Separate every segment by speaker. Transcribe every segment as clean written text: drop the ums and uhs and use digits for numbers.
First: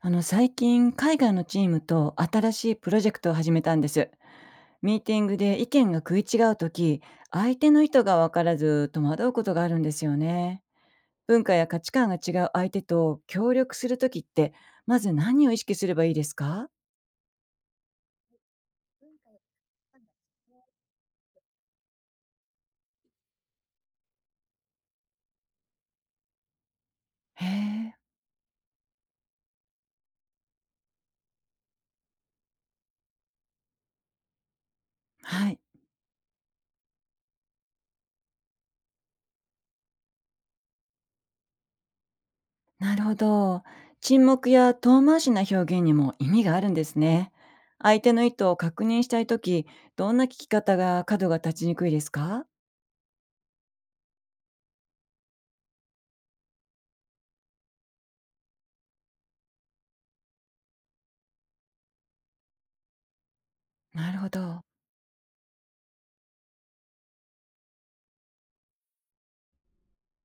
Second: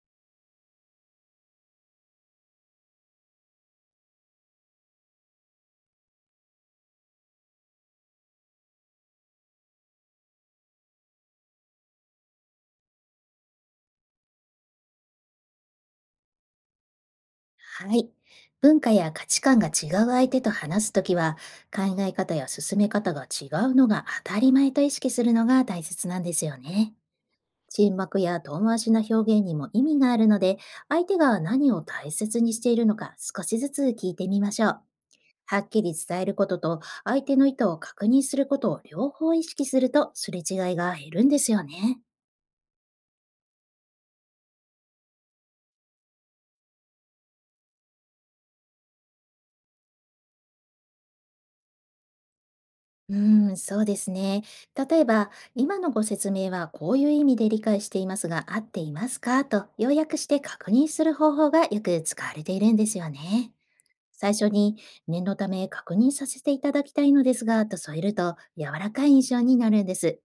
Speaker 1: 最近海外のチームと新しいプロジェクトを始めたんです。ミーティングで意見が食い違う時、相手の意図が分からず戸惑うことがあるんですよね。文化や価値観が違う相手と協力する時って、まず何を意識すればいいですか？
Speaker 2: はい。文化や価値観が違う相手と話すときは、考え方や進め方が違うのが当たり前と意識するのが大切なんですよね。
Speaker 1: へえ。
Speaker 2: 沈黙や遠回しな表現にも意味があるので、相手が何を大切にしているのか少しずつ聞いてみましょう。
Speaker 1: は
Speaker 2: は
Speaker 1: い。
Speaker 2: っきり伝えることと、相手の意図を確認することを両方意識すると、すれ違いが減るんですよね。
Speaker 1: なるほど。沈黙や遠回しな表現にも意味があるんですね。相手の意図を確認したい時、どんな聞き方が角が立ちにくいですか？
Speaker 2: うーん、そうですね。例えば、今のご説明はこういう意味で理解していますが、合っていますかと要約して確認する方法がよく使われているんですよね。
Speaker 1: なるほ
Speaker 2: 最初
Speaker 1: ど。
Speaker 2: に、念のため確認させていただきたいのですが、と添えると柔らかい印象になるんです。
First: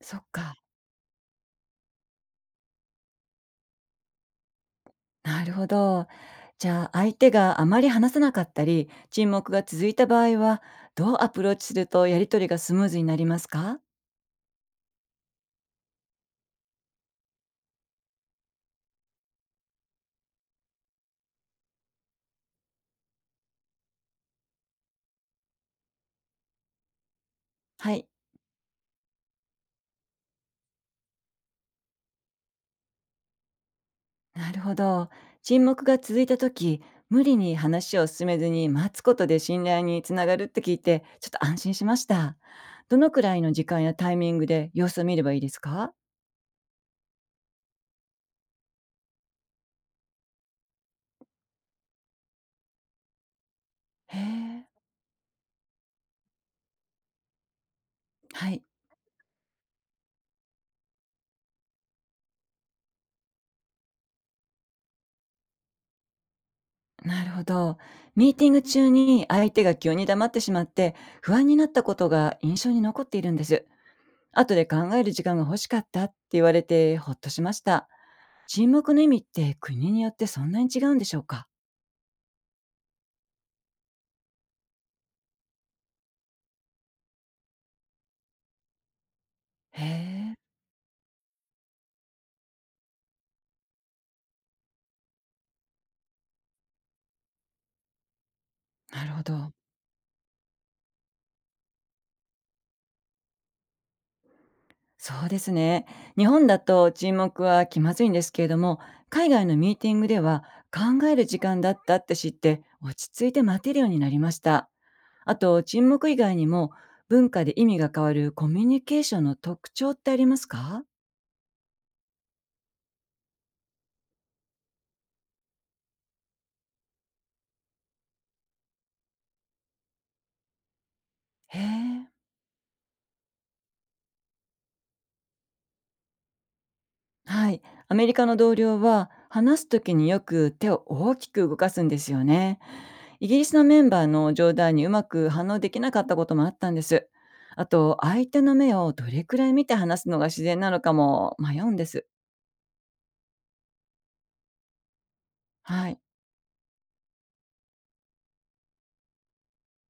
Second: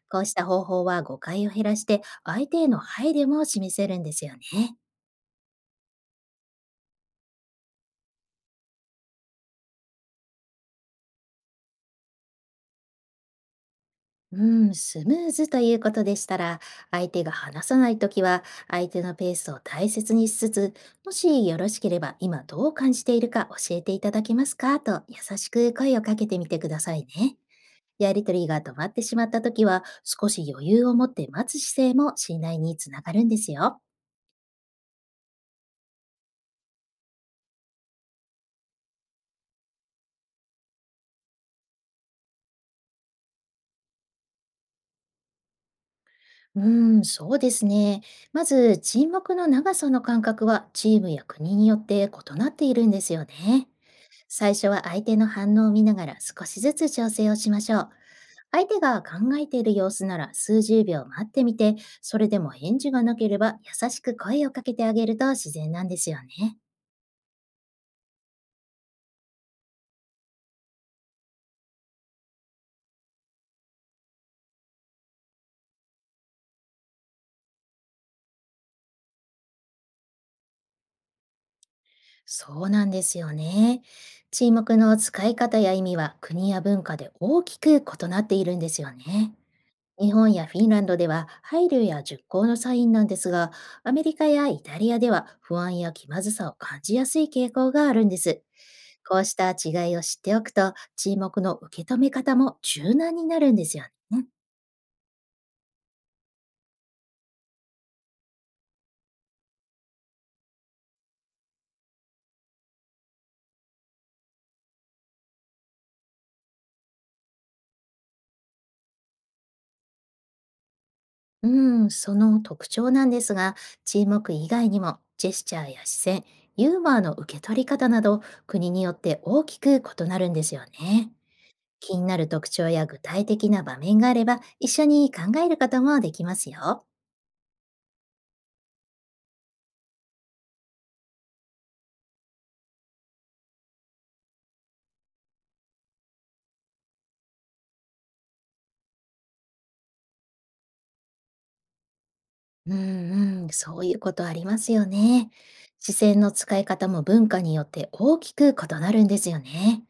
Speaker 1: そ
Speaker 2: こ
Speaker 1: っ
Speaker 2: うした
Speaker 1: か。
Speaker 2: 方法は誤解を減らして、相手への配慮も示せるんですよね。
Speaker 1: なるほど。じゃあ相手があまり話さなかったり沈黙が続いた場合は、どうアプローチするとやりとりがスムーズになりますか？
Speaker 2: うん、スムーズということでしたら、相手が話さないときは、相手のペースを大切にしつつ、もしよろしければ今どう感じているか教えていただけますかと優しく声をかけてみてくださいね。
Speaker 1: はい。
Speaker 2: やりとりが止まってしまったときは、少し余裕を持って待つ姿勢も信頼につながるんですよ。
Speaker 1: なるほど。沈黙が続いた時、無理に話を進めずに待つことで信頼につながるって聞いてちょっと安心しました。どのくらいの時間やタイミングで様子を見ればいいですか？
Speaker 2: うーん、そうですね。まず、沈黙の長さの感覚はチームや国によって異なっているんですよね。
Speaker 1: へ
Speaker 2: 最
Speaker 1: え。
Speaker 2: 初は相手の反応を見ながら少しずつ調整をしましょう。
Speaker 1: はい。
Speaker 2: 相手が考えている様子なら数十秒待ってみて、それでも返事がなければ優しく声をかけてあげると自然なんですよね。
Speaker 1: なるほど。ミーティング中に相手が急に黙ってしまって不安になったことが印象に残っているんです。後で考える時間が欲しかったって言われてほっとしました。沈黙の意味って国によってそんなに違うんでしょうか？
Speaker 2: そうなんですよね。沈黙の使い方や意味は国や文化で大きく異なっているんですよね。
Speaker 1: へ
Speaker 2: 日本
Speaker 1: え、
Speaker 2: やフィンランドでは配慮や熟考のサインなんですが、アメリカやイタリアでは不安や気まずさを感じやすい傾向があるんです。
Speaker 1: なる
Speaker 2: こ
Speaker 1: ほ
Speaker 2: うした
Speaker 1: ど。
Speaker 2: 違いを知っておくと、沈黙の受け止め方も柔軟になるんですよね。
Speaker 1: そうですね。日本だと沈黙は気まずいんですけれども、海外のミーティングでは考える時間だったって知って落ち着いて待てるようになりました。あと沈黙以外にも文化で意味が変わるコミュニケーションの特徴ってありますか？
Speaker 2: うん、その特徴なんですが、沈黙以外にもジェスチャーや視線、ユーモアの受け取り方など、国によって大きく異なるんですよね。
Speaker 1: へ
Speaker 2: 気に
Speaker 1: え。
Speaker 2: なる特徴や具体的な場面があれば、一緒に考えることもできますよ。
Speaker 1: はい、アメリカの同僚は話す時によく手を大きく動かすんですよね。イギリスのメンバーの冗談にうまく反応できなかったこともあったんです。あと相手の目をどれくらい見て話すのが自然なのかも迷うんです。
Speaker 2: うんうん、そういうことありますよね。
Speaker 1: は
Speaker 2: 視
Speaker 1: い、
Speaker 2: 線の使い方も文化によって大きく異なるんですよね。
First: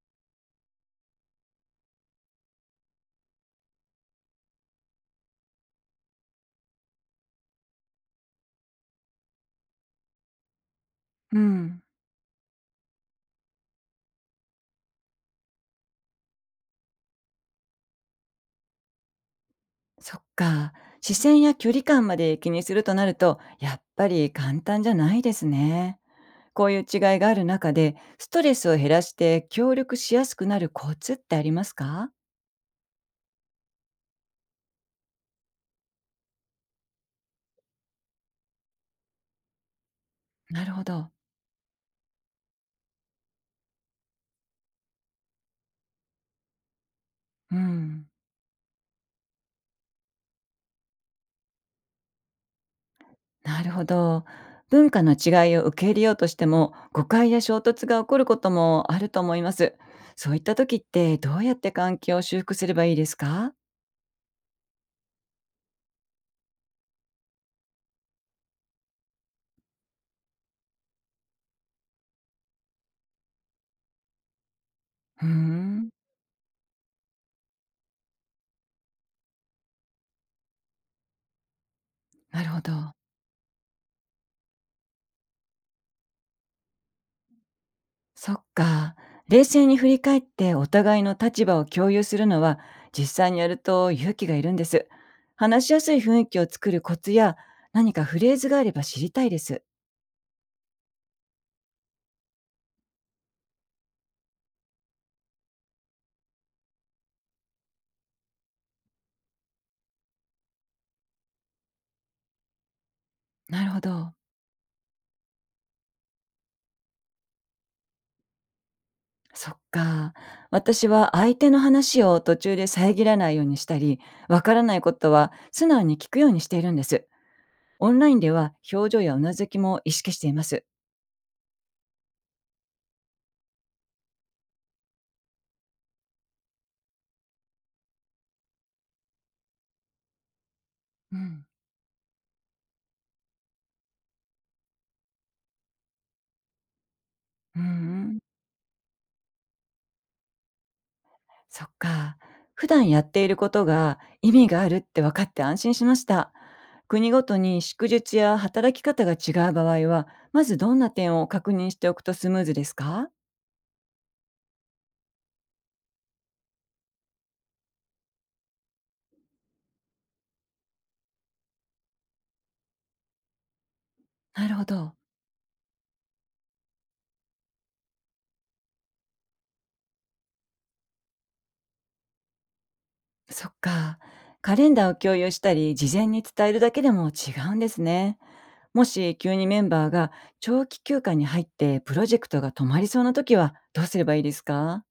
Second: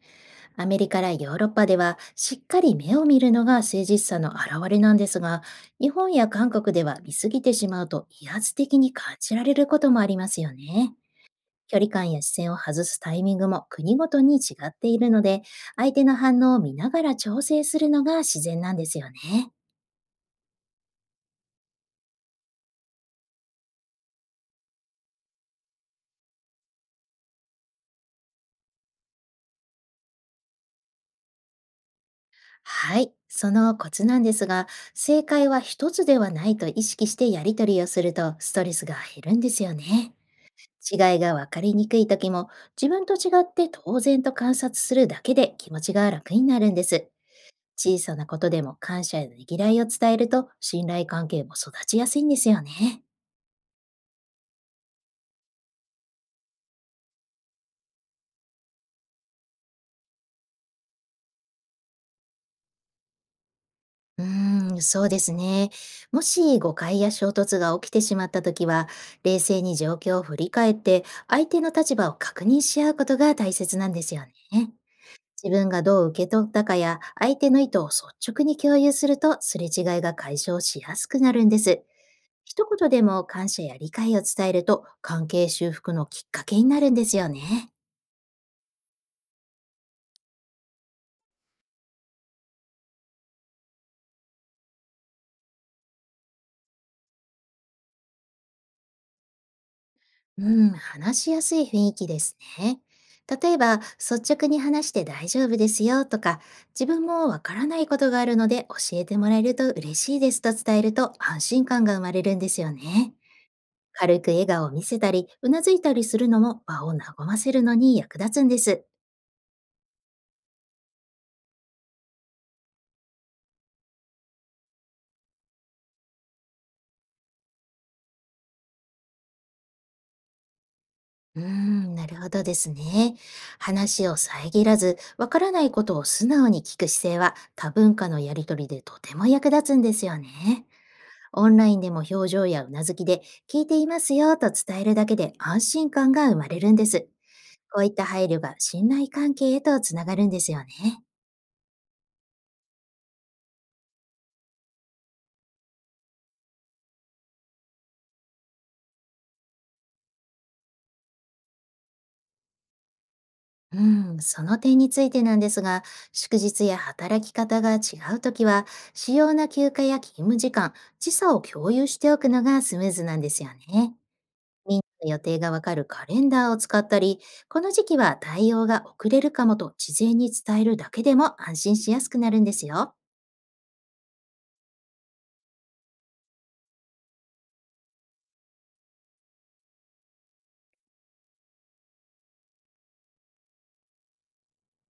Speaker 2: アメリカやヨーロッパではしっかり目を見るのが誠実さの表れなんですが、日本や韓国では見すぎてしまうと威圧的に感じられることもありますよね。
Speaker 1: う
Speaker 2: 距
Speaker 1: ん、
Speaker 2: 離感や視線を外すタイミングも国ごとに違っているので、相手の反応を見ながら調整するのが自然なんですよね。
Speaker 1: そっか。視線や距離感まで気にするとなるとやっぱり簡単じゃないですね。こういう違いがある中でストレスを減らして協力しやすくなるコツってありますか？
Speaker 2: はい、そのコツなんですが、正解は一つではないと意識してやり取りをするとストレスが減るんですよね。
Speaker 1: なるほど。
Speaker 2: 違いが分かりにくい時も、自分と違って当然と観察するだけで気持ちが楽になるんです。
Speaker 1: う
Speaker 2: 小
Speaker 1: ん、
Speaker 2: さなことでも感謝やねぎらいを伝えると信頼関係も育ちやすいんですよね。
Speaker 1: なるほど。文化の違いを受け入れようとしても誤解や衝突が起こることもあると思います。そういった時ってどうやって関係を修復すればいいですか？
Speaker 2: うーん、そうですね。もし誤解や衝突が起きてしまったときは、冷静に状況を振り返って、相手の立場を確認し合うことが大切なんですよね。
Speaker 1: うー
Speaker 2: 自分が
Speaker 1: ん、
Speaker 2: どう受け取ったかや、相手の意図を率直に共有すると、すれ違いが解消しやすくなるんです。
Speaker 1: なるほ
Speaker 2: 一
Speaker 1: ど。
Speaker 2: 言でも感謝や理解を伝えると、関係修復のきっかけになるんですよね。
Speaker 1: そっか。冷静に振り返ってお互いの立場を共有するのは実際にやると勇気がいるんです。話しやすい雰囲気を作るコツや何かフレーズがあれば知りたいです。
Speaker 2: うん、話しやすい雰囲気ですね。例えば、率直に話して大丈夫ですよとか、自分もわからないことがあるので教えてもらえると嬉しいですと伝えると安心感が生まれるんですよね。
Speaker 1: なるほど。
Speaker 2: 軽く笑顔を見せたり、うなずいたりするのも場を和ませるのに役立つんです。
Speaker 1: そっか。私は相手の話を途中で遮らないようにしたり、わからないことは素直に聞くようにしているんです。オンラインでは表情やうなずきも意識しています。
Speaker 2: うーん、なるほどですね。話を遮らず、わからないことを素直に聞く姿勢は多文化のやりとりでとても役立つんですよね。
Speaker 1: うん、
Speaker 2: オンラインでも表情やうなずきで聞いていますよと伝えるだけで安心感が生まれるんです。
Speaker 1: う
Speaker 2: こういった
Speaker 1: ん、
Speaker 2: 配慮が信頼関係へとつながるんですよね。
Speaker 1: そっか。普段やっていることが意味があるって分かって安心しました。国ごとに祝日や働き方が違う場合は、まずどんな点を確認しておくとスムーズですか？
Speaker 2: うん、その点についてなんですが、祝日や働き方が違うときは、主要な休暇や勤務時間、時差を共有しておくのがスムーズなんですよね。
Speaker 1: なるほ
Speaker 2: みん
Speaker 1: ど。
Speaker 2: なの予定がわかるカレンダーを使ったり、この時期は対応が遅れるかもと事前に伝えるだけでも安心しやすくなるんですよ。
Speaker 1: そっか。カレンダーを共有したり、事前に伝えるだけでも違うんですね。もし急にメンバーが長期休暇に入ってプロジェクトが止まりそうな時はどうすればいいですか？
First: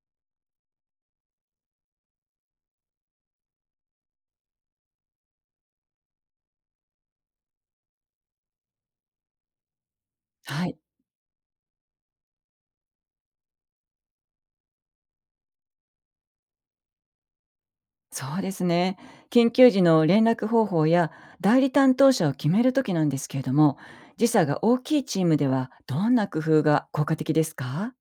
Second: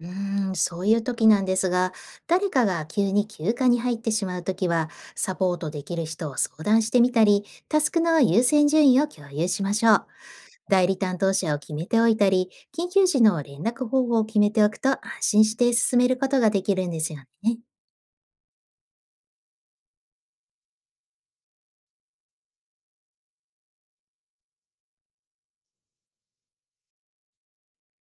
Speaker 2: うーん、そういう時なんですが、誰かが急に休暇に入ってしまう時は、サポートできる人を相談してみたり、タスクの優先順位を共有しましょう。
Speaker 1: はい、
Speaker 2: 代理担当者を決めておいたり、緊急時の連絡方法を決めておくと安心して進めることができるんですよね。
Speaker 1: そうですね。緊急時の連絡方法や代理担当者を決める時なんですけれども、時差が大きいチームではどんな工夫が効果的ですか？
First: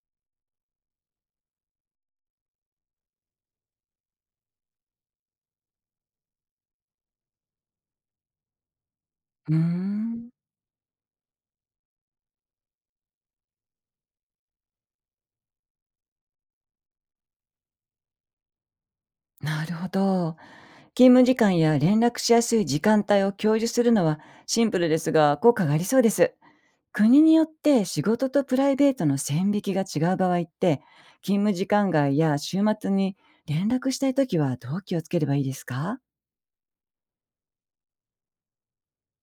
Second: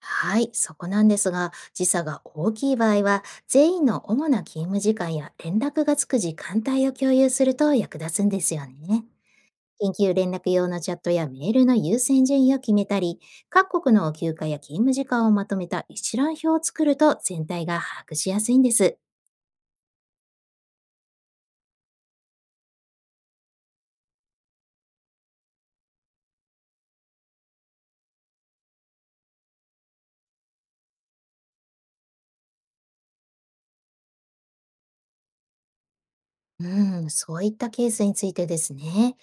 Speaker 2: はい、そこなんですが、時差が大きい場合は、全員の主な勤務時間や連絡がつく時間帯を共有すると役立つんですよね。
Speaker 1: うー
Speaker 2: 緊急
Speaker 1: ん、
Speaker 2: 連絡用のチャットやメールの優先順位を決めたり、各国の休暇や勤務時間をまとめた一覧表を作ると全体が把握しやすいんです。
Speaker 1: なるほど。勤務時間や連絡しやすい時間帯を共有するのはシンプルですが効果がありそうです。国によって仕事とプライベートの線引きが違う場合って、勤務時間外や週末に連絡したいときはどう気をつければいいですか？
Speaker 2: うん、そういったケースについてですね。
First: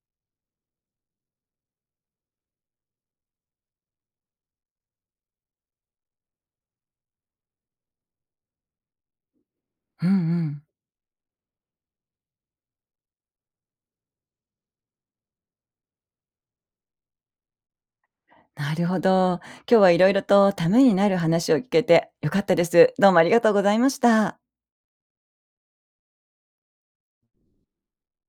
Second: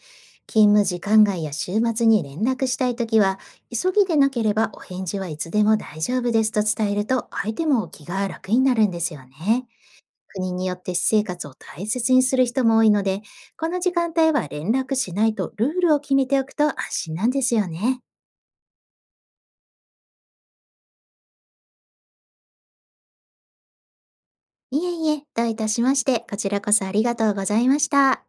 Speaker 2: 勤務時間外や週末に連絡したいときは、急ぎでなければお返事はいつでも大丈夫ですと伝えると、相手も気が楽になるんですよね。
Speaker 1: うんう
Speaker 2: 国
Speaker 1: ん。
Speaker 2: によって私生活を大切にする人も多いので、この時間帯は連絡しないとルールを決めておくと安心なんですよね。
Speaker 1: なるほど。今日はいろいろとためになる話を聞けてよかったです。どうもありがとうございました。
Speaker 2: いえいえ、どういたしまして、こちらこそありがとうございました。